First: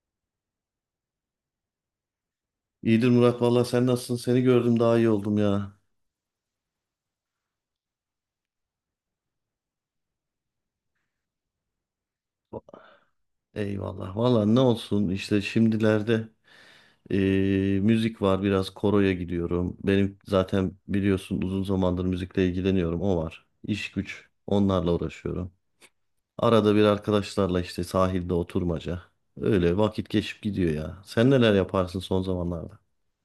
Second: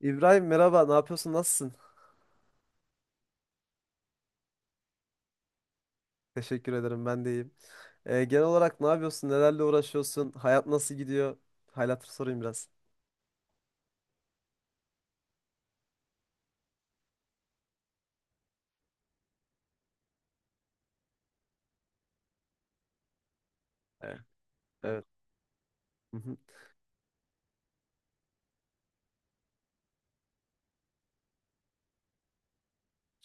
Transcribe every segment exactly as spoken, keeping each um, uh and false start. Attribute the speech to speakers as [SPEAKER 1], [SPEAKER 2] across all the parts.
[SPEAKER 1] İbrahim, merhaba, ne yapıyorsun, nasılsın?
[SPEAKER 2] İyidir Murat valla sen nasılsın? Seni gördüm daha iyi oldum ya.
[SPEAKER 1] Teşekkür ederim, ben de iyiyim. Ee, genel olarak ne yapıyorsun, nelerle uğraşıyorsun, hayat nasıl gidiyor? Hal sorayım biraz.
[SPEAKER 2] Eyvallah. Valla ne olsun işte şimdilerde eee, müzik var biraz koroya gidiyorum. Benim zaten biliyorsun uzun zamandır müzikle ilgileniyorum o var. İş
[SPEAKER 1] Evet.
[SPEAKER 2] güç onlarla
[SPEAKER 1] evet.
[SPEAKER 2] uğraşıyorum.
[SPEAKER 1] Hı hı.
[SPEAKER 2] Arada bir arkadaşlarla işte sahilde oturmaca. Öyle vakit geçip gidiyor ya. Sen neler yaparsın son zamanlarda?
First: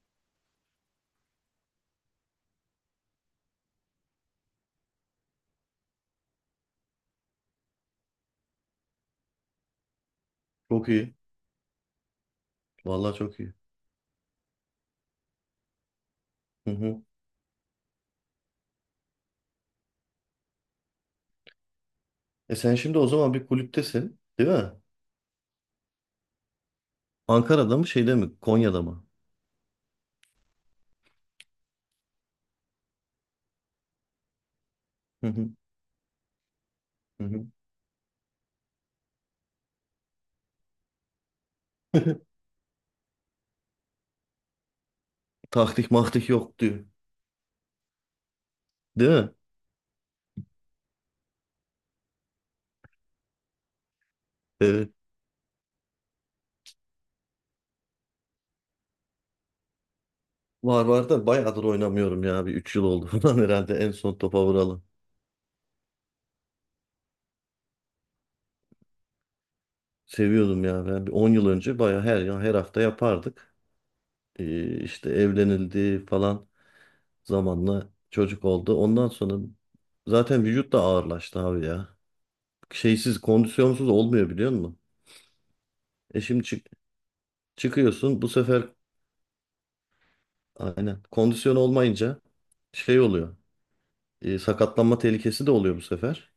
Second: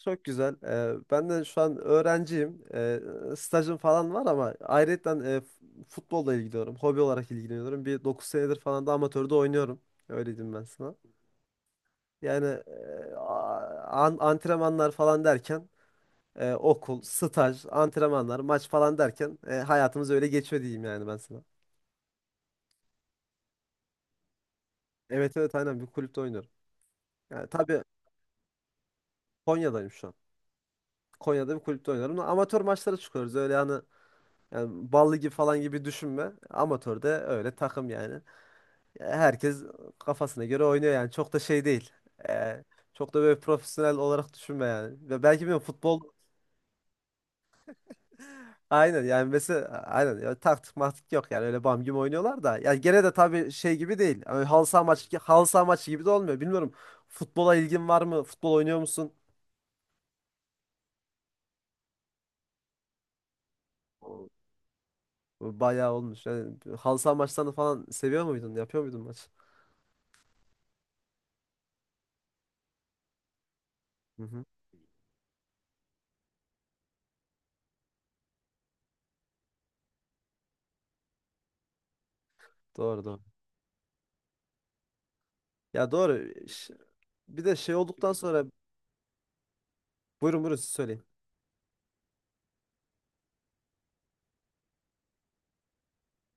[SPEAKER 1] Çok güzel. Ee, ben de şu an öğrenciyim. Ee, stajım falan var ama ayrıca futbolla ilgileniyorum. Hobi olarak ilgileniyorum. Bir dokuz senedir falan da amatörde oynuyorum. Öyle diyeyim ben
[SPEAKER 2] Çok
[SPEAKER 1] sana.
[SPEAKER 2] iyi.
[SPEAKER 1] Yani
[SPEAKER 2] Valla
[SPEAKER 1] e,
[SPEAKER 2] çok iyi.
[SPEAKER 1] a- an- antrenmanlar falan derken E,
[SPEAKER 2] Hı
[SPEAKER 1] okul,
[SPEAKER 2] hı.
[SPEAKER 1] staj, antrenmanlar, maç falan derken e, hayatımız öyle geçiyor, diyeyim yani ben sana.
[SPEAKER 2] E sen şimdi o zaman bir kulüptesin, değil mi?
[SPEAKER 1] Evet, evet, aynen, bir kulüpte oynuyorum. Yani
[SPEAKER 2] Ankara'da
[SPEAKER 1] tabii,
[SPEAKER 2] mı şeyde mi? Konya'da mı?
[SPEAKER 1] Konya'dayım şu an. Konya'da bir kulüpte oynuyorum. Amatör maçlara çıkıyoruz. Öyle hani, yani ballı
[SPEAKER 2] Hı
[SPEAKER 1] gibi
[SPEAKER 2] hı.
[SPEAKER 1] falan gibi düşünme. Amatörde
[SPEAKER 2] Hı hı.
[SPEAKER 1] öyle takım yani. Herkes kafasına göre oynuyor yani. Çok da şey değil. E, Çok da böyle profesyonel olarak düşünme yani. Ve belki bilmiyorum,
[SPEAKER 2] Taktik
[SPEAKER 1] futbol
[SPEAKER 2] maktik yok diyor.
[SPEAKER 1] aynen
[SPEAKER 2] Değil
[SPEAKER 1] yani
[SPEAKER 2] mi?
[SPEAKER 1] mesela, aynen ya, taktik maktik yok yani, öyle bam gibi oynuyorlar da ya, gene de tabii şey gibi değil. Yani halı saha
[SPEAKER 2] Evet.
[SPEAKER 1] maçı halı saha maçı gibi de olmuyor. Bilmiyorum, futbola ilgin var mı? Futbol oynuyor musun?
[SPEAKER 2] Var var da bayağıdır oynamıyorum ya. Bir üç yıl oldu falan herhalde en son topa vuralım.
[SPEAKER 1] Bayağı olmuş. Yani halı saha maçlarını falan seviyor muydun? Yapıyor muydun maç?
[SPEAKER 2] Seviyordum ya ben. Bir on yıl önce bayağı her ya her hafta yapardık.
[SPEAKER 1] Hı hı.
[SPEAKER 2] Ee, işte evlenildi falan zamanla çocuk oldu. Ondan sonra zaten vücut da ağırlaştı abi ya.
[SPEAKER 1] Doğru doğru.
[SPEAKER 2] Şeysiz kondisyonsuz olmuyor biliyor musun?
[SPEAKER 1] Ya
[SPEAKER 2] E
[SPEAKER 1] doğru.
[SPEAKER 2] şimdi çık
[SPEAKER 1] Ş- Bir de şey olduktan
[SPEAKER 2] çıkıyorsun bu
[SPEAKER 1] sonra,
[SPEAKER 2] sefer
[SPEAKER 1] buyurun buyurun siz söyleyin.
[SPEAKER 2] aynen kondisyon olmayınca şey oluyor. Ee, sakatlanma tehlikesi de oluyor bu sefer.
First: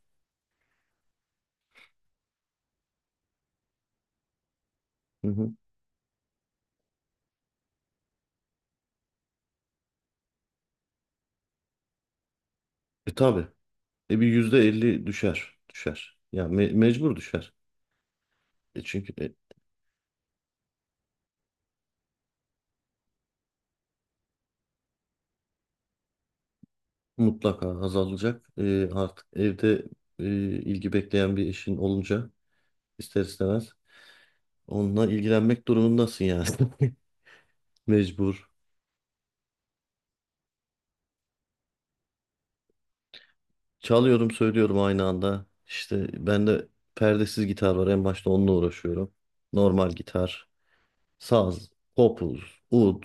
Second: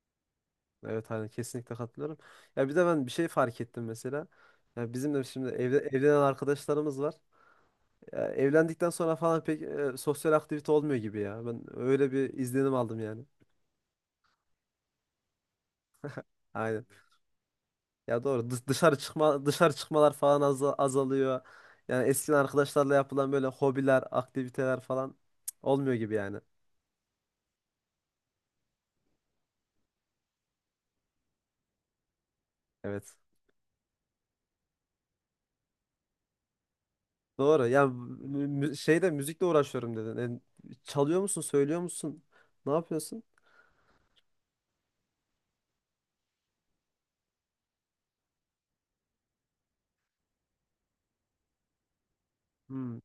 [SPEAKER 1] Evet aynen, kesinlikle katılıyorum. Ya bir de ben bir şey fark ettim mesela. Ya bizim de
[SPEAKER 2] Hı
[SPEAKER 1] şimdi
[SPEAKER 2] hı.
[SPEAKER 1] evde, evlenen arkadaşlarımız var. Ya evlendikten sonra falan pek e, sosyal aktivite olmuyor gibi ya. Ben öyle bir izlenim aldım
[SPEAKER 2] E
[SPEAKER 1] yani.
[SPEAKER 2] tabii. E bir yüzde elli düşer. Düşer. Ya me-
[SPEAKER 1] Aynen.
[SPEAKER 2] mecbur düşer.
[SPEAKER 1] Ya doğru. Dış-
[SPEAKER 2] E
[SPEAKER 1] Dışarı
[SPEAKER 2] çünkü e,
[SPEAKER 1] çıkma dışarı çıkmalar falan az azalıyor. Yani eskiden arkadaşlarla yapılan böyle hobiler, aktiviteler falan, cık, olmuyor gibi yani.
[SPEAKER 2] mutlaka azalacak. E, artık evde e, ilgi bekleyen bir eşin olunca
[SPEAKER 1] Evet.
[SPEAKER 2] ister istemez onunla ilgilenmek durumundasın yani.
[SPEAKER 1] Doğru. Ya mü-
[SPEAKER 2] Mecbur.
[SPEAKER 1] mü- şeyde müzikle uğraşıyorum dedin. E, çalıyor musun, söylüyor musun? Ne yapıyorsun?
[SPEAKER 2] Çalıyorum söylüyorum aynı anda. İşte bende perdesiz gitar var. En başta onunla uğraşıyorum. Normal gitar, saz, kopuz,
[SPEAKER 1] Hmm.
[SPEAKER 2] ud.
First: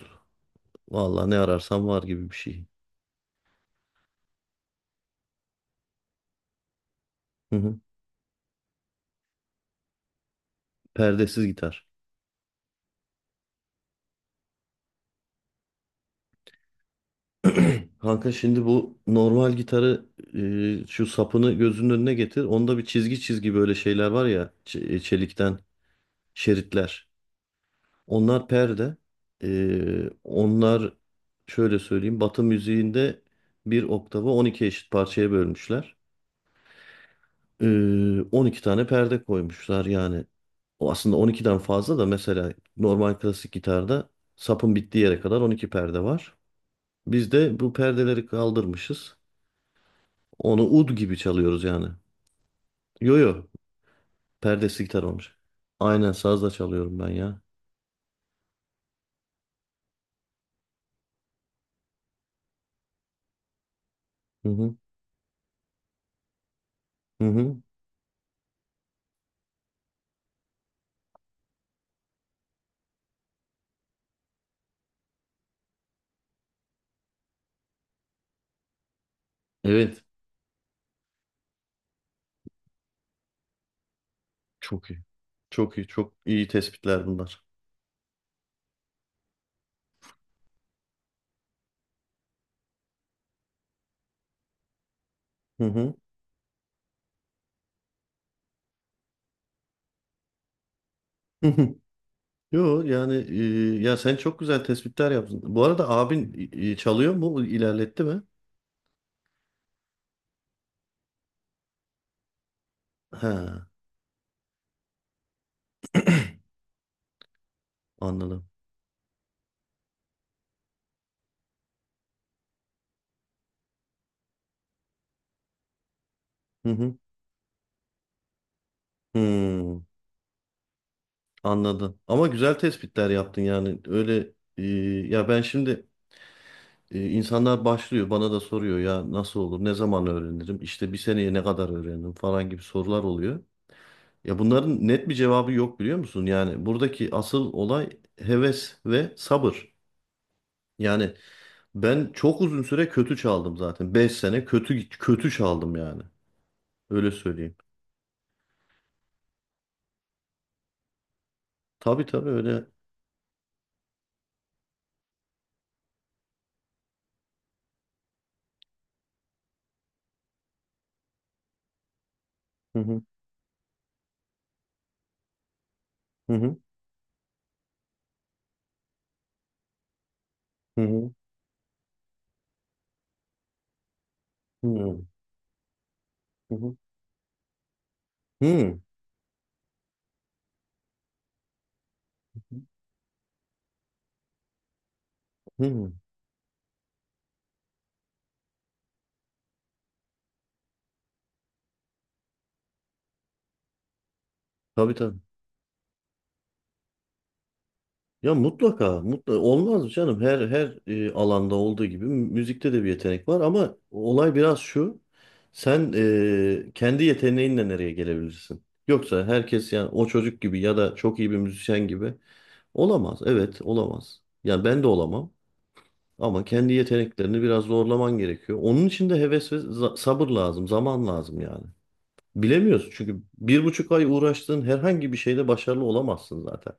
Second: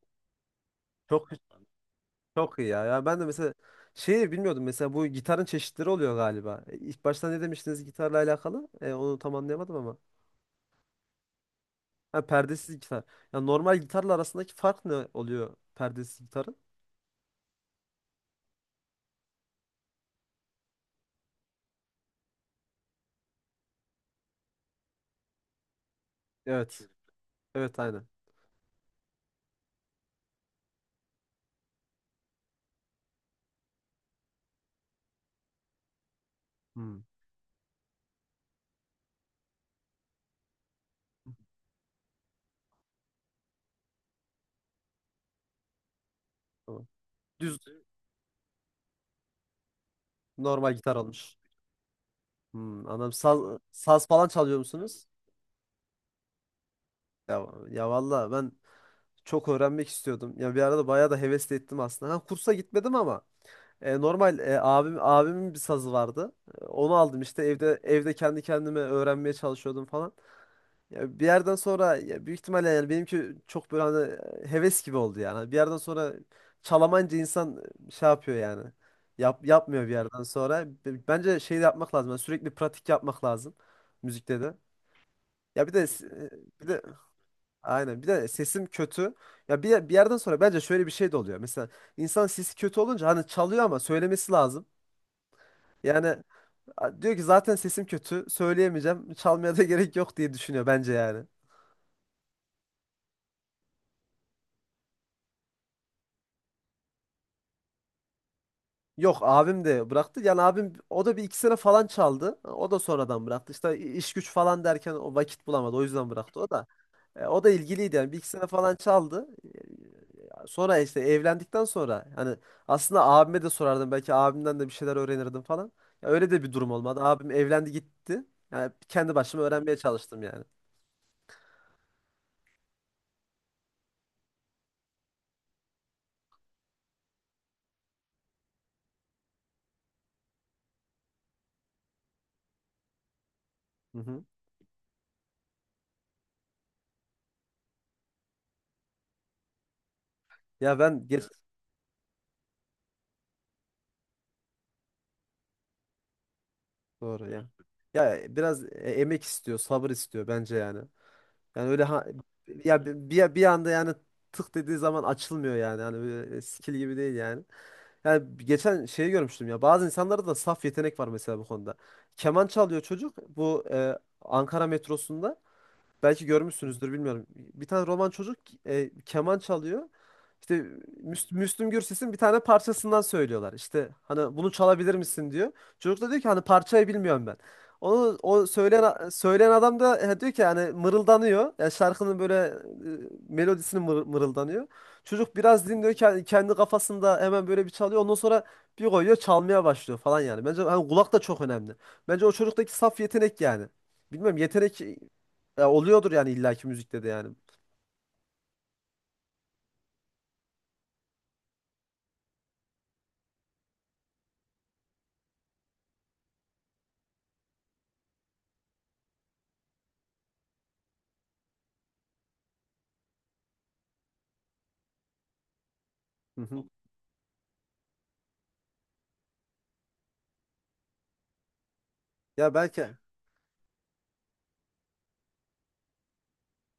[SPEAKER 2] Valla
[SPEAKER 1] Çok,
[SPEAKER 2] ne ararsam var gibi bir
[SPEAKER 1] çok
[SPEAKER 2] şey.
[SPEAKER 1] iyi ya. Ya ben de mesela şeyi bilmiyordum. Mesela bu gitarın çeşitleri oluyor galiba. E, İlk başta ne
[SPEAKER 2] Hı hı.
[SPEAKER 1] demiştiniz gitarla alakalı? E, onu tam anlayamadım ama.
[SPEAKER 2] Perdesiz gitar.
[SPEAKER 1] Ha, perdesiz gitar. Ya, normal gitarla arasındaki fark ne oluyor perdesiz gitarın?
[SPEAKER 2] Kanka şimdi bu normal gitarı e, şu sapını gözünün önüne getir. Onda bir çizgi çizgi böyle şeyler var ya ç- e, çelikten
[SPEAKER 1] Evet.
[SPEAKER 2] şeritler.
[SPEAKER 1] Evet aynen.
[SPEAKER 2] Onlar perde. E, onlar şöyle söyleyeyim Batı müziğinde bir oktavı on iki eşit parçaya bölmüşler.
[SPEAKER 1] Hmm.
[SPEAKER 2] E, on iki tane perde koymuşlar yani. O aslında on ikiden fazla da mesela normal klasik gitarda sapın bittiği yere kadar on iki perde var.
[SPEAKER 1] Tamam.
[SPEAKER 2] Biz
[SPEAKER 1] Düz
[SPEAKER 2] de bu perdeleri kaldırmışız. Onu
[SPEAKER 1] normal
[SPEAKER 2] ud
[SPEAKER 1] gitar
[SPEAKER 2] gibi
[SPEAKER 1] olmuş.
[SPEAKER 2] çalıyoruz yani.
[SPEAKER 1] Hmm, anladım.
[SPEAKER 2] Yo
[SPEAKER 1] Saz,
[SPEAKER 2] yo.
[SPEAKER 1] saz falan çalıyor
[SPEAKER 2] Perdesi gitar
[SPEAKER 1] musunuz?
[SPEAKER 2] olmuş. Aynen sazla çalıyorum ben ya.
[SPEAKER 1] Ya, ya valla ben çok öğrenmek istiyordum. Ya bir arada bayağı da hevesli ettim aslında. Ha, kursa gitmedim ama E, normal,
[SPEAKER 2] Hı
[SPEAKER 1] e,
[SPEAKER 2] hı.
[SPEAKER 1] abim abimin bir sazı vardı. E, Onu aldım,
[SPEAKER 2] Hı
[SPEAKER 1] işte
[SPEAKER 2] hı.
[SPEAKER 1] evde evde kendi kendime öğrenmeye çalışıyordum falan. Ya bir yerden sonra, ya büyük ihtimalle yani benimki çok böyle hani e, heves gibi oldu yani. Bir yerden sonra çalamayınca insan e, şey yapıyor yani. Yap, yapmıyor bir
[SPEAKER 2] Evet.
[SPEAKER 1] yerden sonra. B- Bence şey de yapmak lazım. Yani sürekli pratik yapmak lazım müzikte de.
[SPEAKER 2] Çok iyi.
[SPEAKER 1] Ya bir
[SPEAKER 2] Çok
[SPEAKER 1] de
[SPEAKER 2] iyi.
[SPEAKER 1] s-
[SPEAKER 2] Çok iyi
[SPEAKER 1] e, bir de
[SPEAKER 2] tespitler bunlar.
[SPEAKER 1] aynen bir de sesim kötü. Ya bir, bir yerden sonra bence şöyle bir şey de oluyor. Mesela insan sesi kötü olunca hani çalıyor ama söylemesi lazım.
[SPEAKER 2] Hı hı.
[SPEAKER 1] Yani a- diyor ki zaten sesim kötü. Söyleyemeyeceğim. Çalmaya da gerek yok diye düşünüyor bence yani.
[SPEAKER 2] Hı hı. Yo yani e, ya sen çok güzel tespitler yaptın. Bu arada abin e, çalıyor mu? İlerletti mi?
[SPEAKER 1] Yok, abim de bıraktı. Yani abim, o da bir iki sene falan çaldı. O da sonradan bıraktı.
[SPEAKER 2] Ha,
[SPEAKER 1] İşte iş güç falan derken o vakit bulamadı. O yüzden bıraktı o da. E, o da ilgiliydi yani. Bir iki
[SPEAKER 2] anladım.
[SPEAKER 1] sene falan çaldı. E, Sonra işte, evlendikten sonra hani aslında abime de sorardım. Belki abimden de bir şeyler öğrenirdim falan. Ya öyle de bir
[SPEAKER 2] Hı
[SPEAKER 1] durum
[SPEAKER 2] hı.
[SPEAKER 1] olmadı. Abim evlendi gitti. Yani kendi başıma öğrenmeye
[SPEAKER 2] Hmm,
[SPEAKER 1] çalıştım yani.
[SPEAKER 2] anladım. Ama güzel tespitler yaptın yani. Öyle e, ya ben şimdi, Ee, insanlar başlıyor bana da soruyor ya nasıl olur ne zaman öğrenirim işte bir seneye ne kadar öğrenirim falan gibi sorular oluyor.
[SPEAKER 1] Hı hı.
[SPEAKER 2] Ya bunların net bir cevabı yok biliyor musun? Yani buradaki asıl olay heves ve sabır.
[SPEAKER 1] Ya ben
[SPEAKER 2] Yani
[SPEAKER 1] geç
[SPEAKER 2] ben çok uzun süre kötü çaldım zaten. Beş sene kötü kötü çaldım yani. Öyle
[SPEAKER 1] Doğru ya.
[SPEAKER 2] söyleyeyim.
[SPEAKER 1] Ya biraz e, emek istiyor, sabır istiyor bence yani. Yani öyle, ha,
[SPEAKER 2] Tabii tabii öyle.
[SPEAKER 1] ya bi- bir bir anda yani tık dediği zaman açılmıyor yani. Hani böyle e, skill gibi değil yani. Yani geçen şeyi görmüştüm ya. Bazı insanlarda da saf yetenek var mesela bu konuda. Keman
[SPEAKER 2] Hı
[SPEAKER 1] çalıyor
[SPEAKER 2] hı
[SPEAKER 1] çocuk, bu e, Ankara metrosunda. Belki
[SPEAKER 2] hı hı
[SPEAKER 1] görmüşsünüzdür bilmiyorum. Bir tane Roman çocuk e, keman çalıyor. İşte
[SPEAKER 2] hı
[SPEAKER 1] Müs- Müslüm Gürses'in bir tane parçasından söylüyorlar. İşte hani bunu
[SPEAKER 2] hı
[SPEAKER 1] çalabilir
[SPEAKER 2] hı
[SPEAKER 1] misin diyor. Çocuk da diyor ki hani
[SPEAKER 2] hı hı.
[SPEAKER 1] parçayı bilmiyorum ben. Onu, o
[SPEAKER 2] Hı.
[SPEAKER 1] söyleyen söyleyen adam da e, diyor ki, hani mırıldanıyor. Yani şarkının böyle e, melodisini mır- mırıldanıyor. Çocuk biraz
[SPEAKER 2] Hı.
[SPEAKER 1] dinliyor, ke- kendi kafasında hemen böyle bir çalıyor. Ondan sonra bir koyuyor, çalmaya başlıyor falan yani. Bence hani kulak da çok önemli. Bence o çocuktaki saf yetenek yani. Bilmiyorum, yetenek
[SPEAKER 2] Tabii tabii.
[SPEAKER 1] ya oluyordur yani illaki müzikte de yani.
[SPEAKER 2] Ya mutlaka, mutlaka olmaz mı canım? Her her e, alanda olduğu gibi müzikte de bir yetenek var ama olay biraz şu. Sen e, kendi yeteneğinle nereye gelebilirsin? Yoksa herkes yani o çocuk gibi ya da çok iyi bir müzisyen gibi olamaz. Evet, olamaz. Yani ben de olamam
[SPEAKER 1] Hı
[SPEAKER 2] ama
[SPEAKER 1] hı.
[SPEAKER 2] kendi yeteneklerini biraz zorlaman gerekiyor. Onun için de heves ve za- sabır lazım, zaman lazım yani.
[SPEAKER 1] Ya
[SPEAKER 2] Bilemiyorsun
[SPEAKER 1] belki,
[SPEAKER 2] çünkü bir buçuk ay uğraştığın herhangi bir şeyde başarılı olamazsın zaten.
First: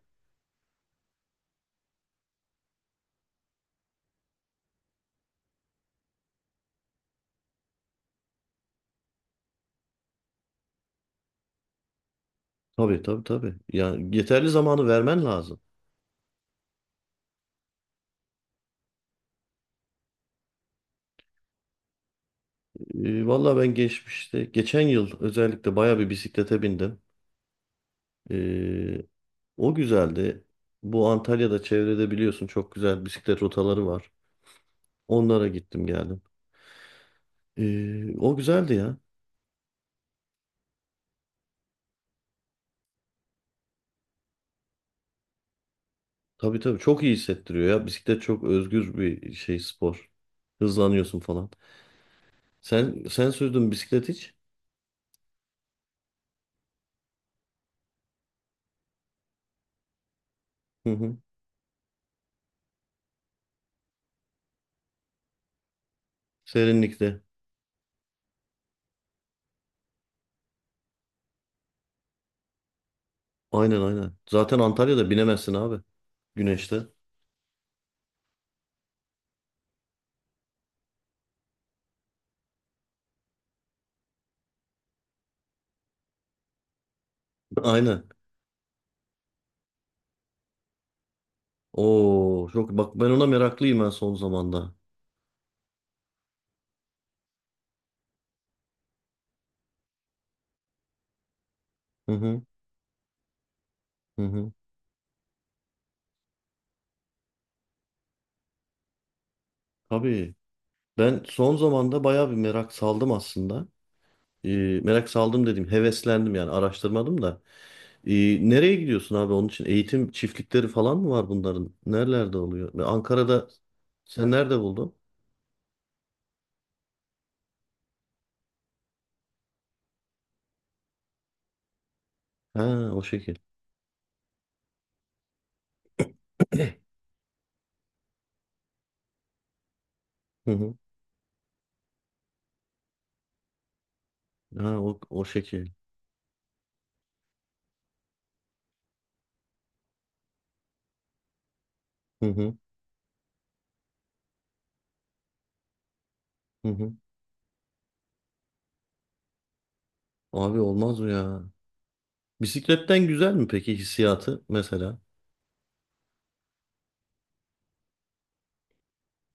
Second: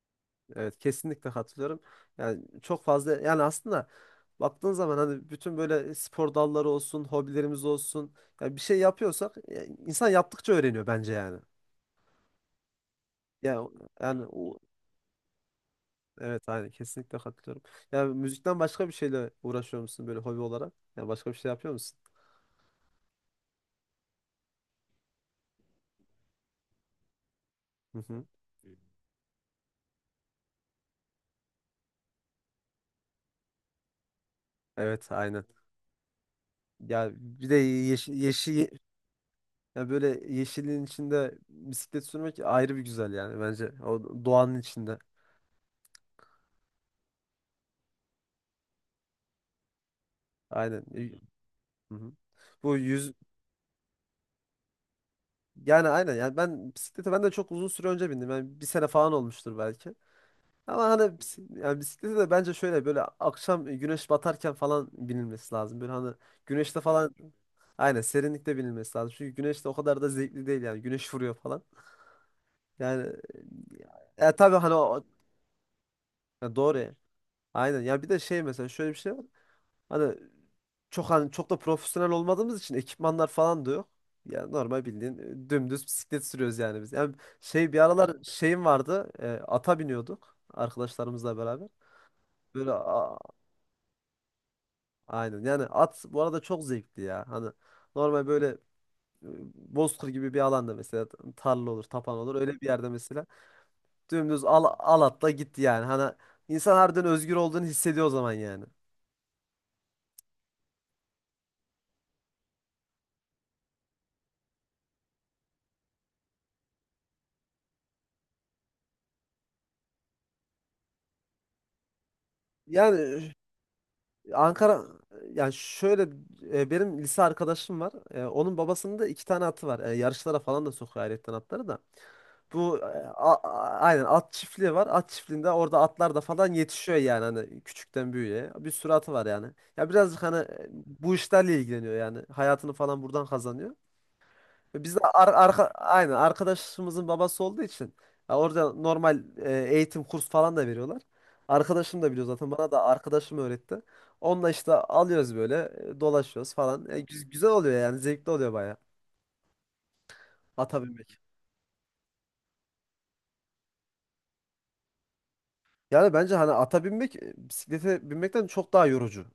[SPEAKER 1] evet kesinlikle katılıyorum. Yani çok fazla yani aslında, baktığın zaman hani bütün böyle spor dalları olsun, hobilerimiz olsun. Yani bir şey yapıyorsak ya, insan yaptıkça öğreniyor bence yani.
[SPEAKER 2] Tabii tabii tabii.
[SPEAKER 1] Ya
[SPEAKER 2] Ya
[SPEAKER 1] yani
[SPEAKER 2] yeterli
[SPEAKER 1] o-
[SPEAKER 2] zamanı vermen lazım.
[SPEAKER 1] evet, aynı kesinlikle katılıyorum. Yani müzikten başka bir şeyle uğraşıyor musun böyle hobi olarak? Yani başka bir şey yapıyor musun?
[SPEAKER 2] Ee, valla ben geçmişte, geçen yıl özellikle baya bir bisiklete bindim.
[SPEAKER 1] Hı hı.
[SPEAKER 2] Ee, o güzeldi. Bu Antalya'da çevrede biliyorsun çok güzel bisiklet rotaları var.
[SPEAKER 1] Evet aynen.
[SPEAKER 2] Onlara gittim geldim.
[SPEAKER 1] Ya bir de
[SPEAKER 2] Ee, o
[SPEAKER 1] yeşil,
[SPEAKER 2] güzeldi ya.
[SPEAKER 1] Ya böyle yeşilliğin içinde bisiklet sürmek ayrı bir güzel yani bence. O doğanın içinde.
[SPEAKER 2] Tabii tabii çok iyi hissettiriyor ya. Bisiklet çok özgür bir şey spor.
[SPEAKER 1] Aynen. Y-
[SPEAKER 2] Hızlanıyorsun falan.
[SPEAKER 1] Hı hı. Bu
[SPEAKER 2] Sen
[SPEAKER 1] yüz
[SPEAKER 2] sen sürdün bisiklet hiç?
[SPEAKER 1] Yani aynen yani, ben bisiklete ben de çok uzun süre önce bindim. Yani bir sene falan olmuştur belki. Ama
[SPEAKER 2] Hı hı.
[SPEAKER 1] hani bisi- yani bisiklete de bence şöyle, böyle akşam güneş batarken falan binilmesi lazım. Böyle hani güneşte falan,
[SPEAKER 2] Serinlikte.
[SPEAKER 1] aynen serinlikte binilmesi lazım. Çünkü güneşte o kadar da zevkli değil yani. Güneş vuruyor falan. Yani
[SPEAKER 2] Aynen aynen.
[SPEAKER 1] e, tabii
[SPEAKER 2] Zaten
[SPEAKER 1] hani o-
[SPEAKER 2] Antalya'da binemezsin abi
[SPEAKER 1] ya, doğru
[SPEAKER 2] güneşte.
[SPEAKER 1] ya. Aynen. Ya bir de şey, mesela şöyle bir şey var. Hani çok hani çok da profesyonel olmadığımız için ekipmanlar falan da yok. Yani normal bildiğin e, dümdüz bisiklet sürüyoruz yani biz. Yani şey, bir
[SPEAKER 2] Aynen.
[SPEAKER 1] aralar şeyim vardı. E, ata biniyorduk arkadaşlarımızla beraber.
[SPEAKER 2] Oo çok
[SPEAKER 1] Böyle
[SPEAKER 2] bak ben
[SPEAKER 1] a-
[SPEAKER 2] ona meraklıyım ben son zamanda.
[SPEAKER 1] aynen. Yani at, bu arada, çok zevkli ya. Hani normal böyle e, bozkır gibi bir alanda mesela, tarla olur,
[SPEAKER 2] Hı
[SPEAKER 1] tapan olur.
[SPEAKER 2] hı
[SPEAKER 1] Öyle bir yerde mesela
[SPEAKER 2] hı
[SPEAKER 1] dümdüz
[SPEAKER 2] hı.
[SPEAKER 1] al, al atla gitti yani. Hani insan harbiden özgür olduğunu hissediyor o zaman yani.
[SPEAKER 2] Tabii. Ben son zamanda bayağı bir merak saldım aslında. Ee, merak saldım dedim, heveslendim yani araştırmadım da. Ee, nereye gidiyorsun abi onun için? Eğitim çiftlikleri falan mı var bunların? Nerelerde oluyor? Ve
[SPEAKER 1] Yani e,
[SPEAKER 2] Ankara'da sen nerede
[SPEAKER 1] Ankara
[SPEAKER 2] buldun?
[SPEAKER 1] yani şöyle, e, benim lise arkadaşım var. E, onun babasının da iki tane atı var. E, yarışlara falan da sokuyor ayrıyetten atları da. Bu e,
[SPEAKER 2] Ha o
[SPEAKER 1] a-
[SPEAKER 2] şekil.
[SPEAKER 1] a- Aynen, at çiftliği var. At çiftliğinde orada atlar da falan yetişiyor yani, hani küçükten büyüğe. Bir sürü atı var yani. Ya birazcık hani
[SPEAKER 2] Hı
[SPEAKER 1] e,
[SPEAKER 2] hı.
[SPEAKER 1] bu işlerle ilgileniyor yani. Hayatını falan buradan kazanıyor.
[SPEAKER 2] Ha
[SPEAKER 1] Ve biz
[SPEAKER 2] o,
[SPEAKER 1] de
[SPEAKER 2] o
[SPEAKER 1] ar arka
[SPEAKER 2] şekil.
[SPEAKER 1] aynen arkadaşımızın babası olduğu için, ya orada normal e, eğitim, kurs falan da veriyorlar. Arkadaşım da biliyor
[SPEAKER 2] Hı
[SPEAKER 1] zaten,
[SPEAKER 2] hı
[SPEAKER 1] bana da arkadaşım öğretti. Onunla işte alıyoruz böyle, e, dolaşıyoruz
[SPEAKER 2] hı
[SPEAKER 1] falan.
[SPEAKER 2] hı.
[SPEAKER 1] E, güz- güzel oluyor yani, zevkli oluyor baya
[SPEAKER 2] Abi
[SPEAKER 1] ata
[SPEAKER 2] olmaz mı
[SPEAKER 1] binmek.
[SPEAKER 2] ya? Bisikletten güzel mi peki hissiyatı mesela?
[SPEAKER 1] Yani bence hani ata binmek e, bisiklete binmekten çok daha yorucu.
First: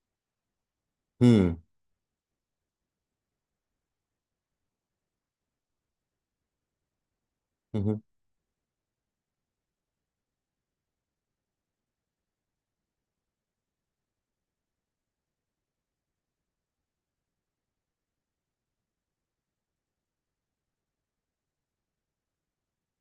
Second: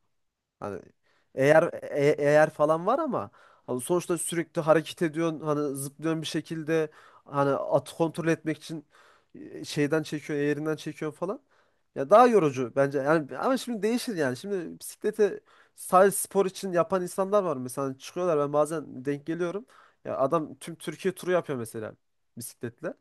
[SPEAKER 1] Hani
[SPEAKER 2] Hı
[SPEAKER 1] eğer e- eğer falan var ama hani sonuçta sürekli hareket ediyorsun, hani zıplıyorsun bir şekilde, hani
[SPEAKER 2] hı
[SPEAKER 1] atı
[SPEAKER 2] hı.
[SPEAKER 1] kontrol etmek için e, şeyden çekiyorsun, eğerinden çekiyorsun falan. Ya daha yorucu bence. Yani ama şimdi değişir yani. Şimdi bisiklete sadece spor için yapan insanlar var mesela. Hani çıkıyorlar, ben bazen denk geliyorum. Ya adam tüm Türkiye turu yapıyor mesela bisikletle.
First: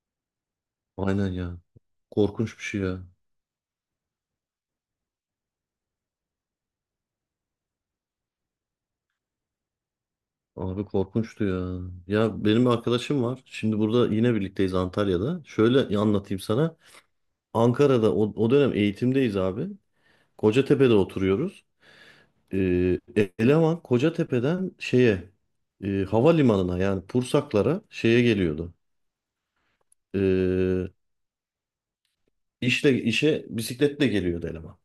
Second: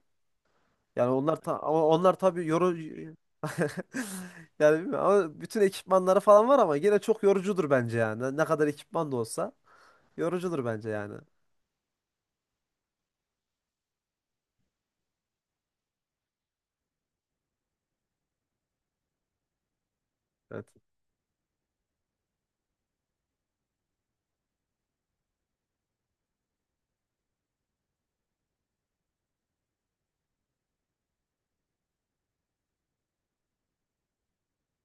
[SPEAKER 1] Yani
[SPEAKER 2] Aynen
[SPEAKER 1] onlar ta
[SPEAKER 2] ya.
[SPEAKER 1] ama onlar tabii
[SPEAKER 2] Korkunç bir
[SPEAKER 1] yoru
[SPEAKER 2] şey ya.
[SPEAKER 1] yani bilmiyorum ama bütün ekipmanları falan var ama gene çok yorucudur bence yani. Ne kadar ekipman da olsa yorucudur
[SPEAKER 2] Abi
[SPEAKER 1] bence yani.
[SPEAKER 2] korkunçtu ya. Ya benim bir arkadaşım var. Şimdi burada yine birlikteyiz Antalya'da. Şöyle anlatayım sana. Ankara'da o, o dönem eğitimdeyiz abi.
[SPEAKER 1] Evet.
[SPEAKER 2] Kocatepe'de oturuyoruz. Ee, eleman Kocatepe'den şeye e, havalimanına yani Pursaklara şeye geliyordu. Ee, işle işe bisikletle geliyordu eleman.